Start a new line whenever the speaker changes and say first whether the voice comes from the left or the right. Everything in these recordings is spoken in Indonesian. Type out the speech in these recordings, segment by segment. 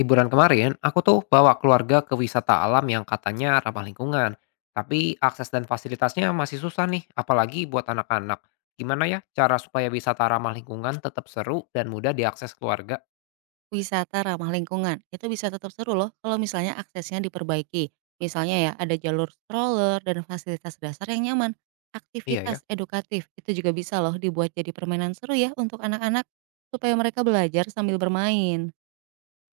left: Liburan kemarin, aku tuh bawa keluarga ke wisata alam yang katanya ramah lingkungan. Tapi akses dan fasilitasnya masih susah nih, apalagi buat anak-anak. Gimana ya cara supaya wisata ramah lingkungan tetap seru dan mudah diakses keluarga?
right: Wisata ramah lingkungan, itu bisa tetap seru loh kalau misalnya aksesnya diperbaiki. Misalnya ya, ada jalur stroller dan fasilitas dasar yang nyaman.
left: Iya ya.
right: Aktivitas edukatif itu juga bisa loh dibuat jadi permainan seru ya untuk anak-anak, supaya mereka belajar sambil bermain.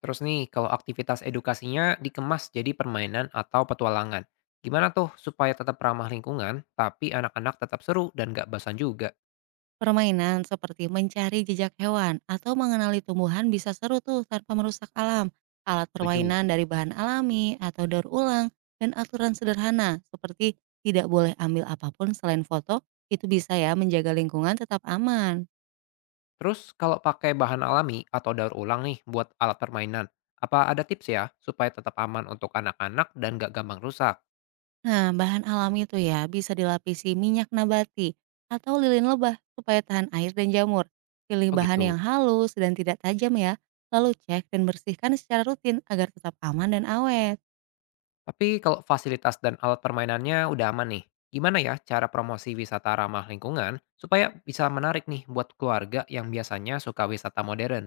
left: Terus nih, kalau aktivitas edukasinya dikemas jadi permainan atau petualangan. Gimana tuh supaya tetap ramah lingkungan, tapi anak-anak tetap seru dan gak bosan juga?
right: Permainan seperti mencari jejak hewan atau mengenali tumbuhan bisa seru tuh tanpa merusak alam. Alat
left: Setuju.
right: permainan dari bahan alami atau daur ulang dan aturan sederhana seperti tidak boleh ambil apapun selain foto itu bisa ya menjaga lingkungan tetap aman.
left: Terus kalau pakai bahan alami atau daur ulang nih buat alat permainan, apa ada tips ya supaya tetap aman untuk anak-anak dan gak gampang rusak?
right: Nah, bahan alami itu ya bisa dilapisi minyak nabati atau lilin lebah supaya tahan air dan jamur. Pilih
left: Oh
right: bahan
left: gitu.
right: yang halus dan tidak tajam ya, lalu cek dan bersihkan secara rutin agar tetap aman dan awet.
left: Tapi kalau fasilitas dan alat permainannya udah aman nih, gimana ya cara promosi wisata ramah lingkungan supaya bisa menarik nih buat keluarga yang biasanya suka wisata modern?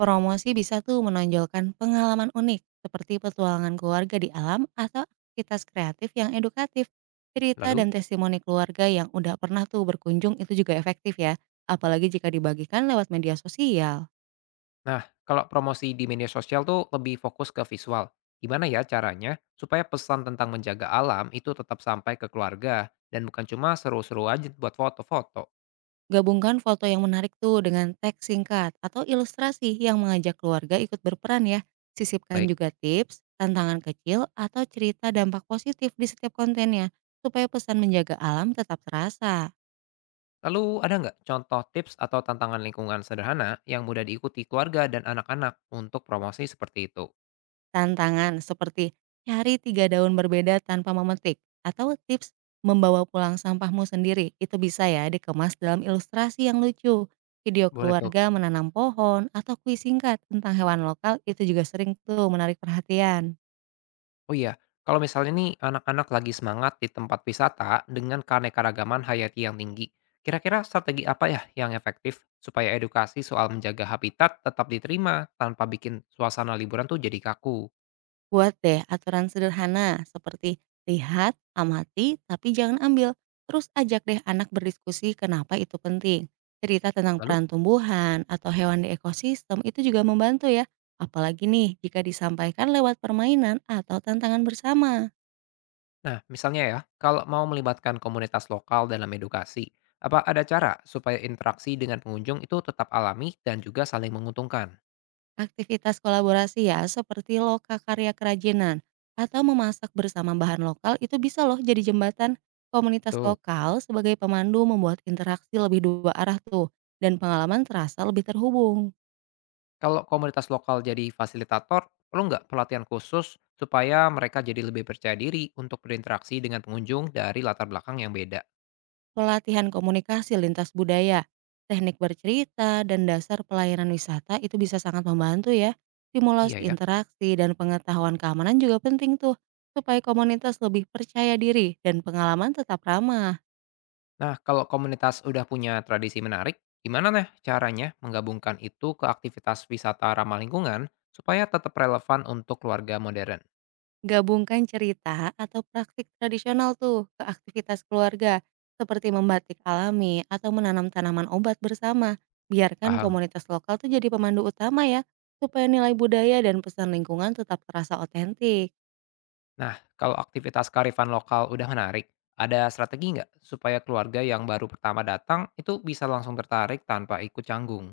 right: Promosi bisa tuh menonjolkan pengalaman unik seperti petualangan keluarga di alam atau aktivitas kreatif yang edukatif. Cerita
left: Lalu,
right: dan testimoni keluarga yang udah pernah tuh berkunjung itu juga efektif ya, apalagi jika dibagikan lewat media sosial.
left: nah kalau promosi di media sosial tuh lebih fokus ke visual. Gimana ya caranya supaya pesan tentang menjaga alam itu tetap sampai ke keluarga dan bukan cuma seru-seru aja buat foto-foto?
right: Gabungkan foto yang menarik tuh dengan teks singkat atau ilustrasi yang mengajak keluarga ikut berperan ya. Sisipkan
left: Baik,
right: juga tips, tantangan kecil, atau cerita dampak positif di setiap kontennya, supaya pesan menjaga alam tetap terasa.
left: lalu ada nggak contoh tips atau tantangan lingkungan sederhana yang mudah diikuti keluarga dan anak-anak untuk promosi seperti itu?
right: Tantangan seperti cari 3 daun berbeda tanpa memetik atau tips membawa pulang sampahmu sendiri, itu bisa ya dikemas dalam ilustrasi yang lucu. Video
left: Boleh tuh.
right: keluarga menanam pohon atau kuis singkat tentang hewan lokal itu juga sering tuh menarik perhatian.
left: Oh iya, kalau misalnya nih anak-anak lagi semangat di tempat wisata dengan keanekaragaman hayati yang tinggi, kira-kira strategi apa ya yang efektif supaya edukasi soal menjaga habitat tetap diterima tanpa bikin suasana liburan tuh jadi kaku?
right: Buat deh aturan sederhana seperti lihat, amati, tapi jangan ambil. Terus ajak deh anak berdiskusi kenapa itu penting. Cerita tentang
left: Lalu?
right: peran tumbuhan atau hewan di ekosistem itu juga membantu ya. Apalagi nih jika disampaikan lewat permainan atau tantangan bersama.
left: Nah, misalnya ya, kalau mau melibatkan komunitas lokal dalam edukasi, apa ada cara supaya interaksi dengan pengunjung itu tetap alami dan juga saling menguntungkan?
right: Aktivitas kolaborasi ya, seperti loka karya kerajinan atau memasak bersama bahan lokal itu bisa loh jadi jembatan. Komunitas
left: Betul.
right: lokal sebagai pemandu membuat interaksi lebih dua arah tuh dan pengalaman terasa lebih terhubung.
left: Kalau komunitas lokal jadi fasilitator, perlu nggak pelatihan khusus supaya mereka jadi lebih percaya diri untuk berinteraksi dengan pengunjung dari latar belakang yang beda?
right: Pelatihan komunikasi lintas budaya, teknik bercerita, dan dasar pelayanan wisata itu bisa sangat membantu ya.
left: Iya
right: Simulasi
left: ya.
right: interaksi dan pengetahuan keamanan juga penting tuh supaya komunitas lebih percaya diri dan pengalaman tetap ramah.
left: Nah, kalau komunitas udah punya tradisi menarik, gimana nih caranya menggabungkan itu ke aktivitas wisata ramah lingkungan supaya tetap relevan untuk keluarga modern?
right: Gabungkan cerita atau praktik tradisional tuh ke aktivitas keluarga seperti membatik alami atau menanam tanaman obat bersama. Biarkan
left: Paham?
right: komunitas lokal tuh jadi pemandu utama ya, supaya nilai budaya dan pesan lingkungan tetap terasa otentik.
left: Nah, kalau aktivitas karifan lokal udah menarik, ada strategi nggak supaya keluarga yang baru pertama datang itu bisa langsung tertarik tanpa ikut canggung?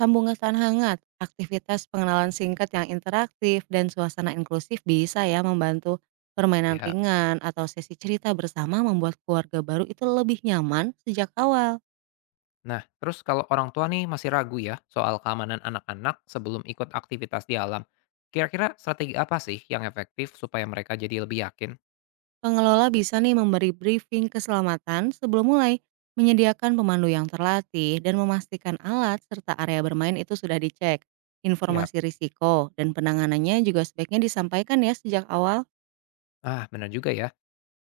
right: Sambung kesan hangat, aktivitas pengenalan singkat yang interaktif dan suasana inklusif bisa ya membantu permainan
left: Ya.
right: ringan atau sesi cerita bersama membuat keluarga baru itu lebih nyaman sejak awal.
left: Nah, terus kalau orang tua nih masih ragu ya soal keamanan anak-anak sebelum ikut aktivitas di alam, kira-kira strategi apa sih yang efektif supaya mereka jadi lebih yakin?
right: Pengelola bisa nih memberi briefing keselamatan sebelum mulai, menyediakan pemandu yang terlatih, dan memastikan alat serta area bermain itu sudah dicek.
left: Siap.
right: Informasi risiko dan penanganannya juga sebaiknya disampaikan ya sejak awal.
left: Ah, benar juga ya.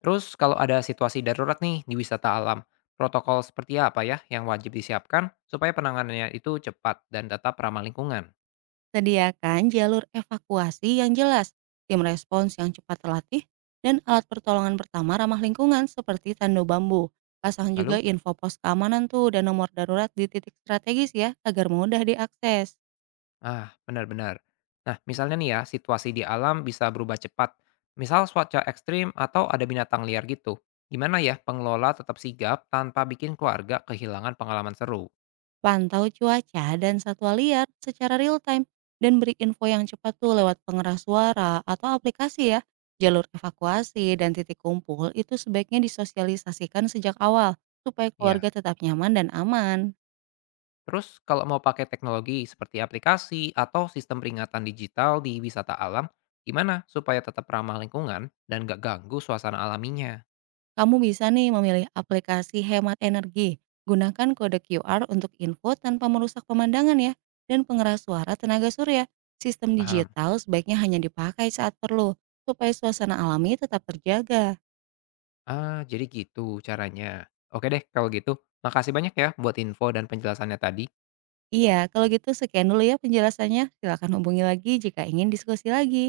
left: Terus kalau ada situasi darurat nih di wisata alam, protokol seperti apa ya yang wajib disiapkan supaya penanganannya itu cepat dan tetap ramah lingkungan?
right: Sediakan jalur evakuasi yang jelas, tim respons yang cepat terlatih, dan alat pertolongan pertama ramah lingkungan seperti tando bambu. Pasang juga
left: Lalu.
right: info pos keamanan tuh dan nomor darurat di titik strategis ya agar mudah diakses.
left: Ah, benar-benar. Nah, misalnya nih ya, situasi di alam bisa berubah cepat. Misal cuaca ekstrim atau ada binatang liar gitu. Gimana ya pengelola tetap sigap tanpa bikin keluarga kehilangan pengalaman seru?
right: Pantau cuaca dan satwa liar secara real time dan beri info yang cepat tuh lewat pengeras suara atau aplikasi ya. Jalur evakuasi dan titik kumpul itu sebaiknya disosialisasikan sejak awal supaya
left: Ya,
right: keluarga tetap nyaman dan aman.
left: terus kalau mau pakai teknologi seperti aplikasi atau sistem peringatan digital di wisata alam, gimana supaya tetap ramah lingkungan dan gak ganggu suasana alaminya?
right: Kamu bisa nih memilih aplikasi hemat energi. Gunakan kode QR untuk info tanpa merusak pemandangan ya. Dan pengeras suara tenaga surya. Sistem
left: Paham?
right: digital sebaiknya hanya dipakai saat perlu supaya suasana alami tetap terjaga.
left: Ah, jadi gitu caranya. Oke deh, kalau gitu. Makasih banyak ya buat info dan penjelasannya tadi.
right: Iya, kalau gitu sekian dulu ya penjelasannya. Silakan hubungi lagi jika ingin diskusi lagi.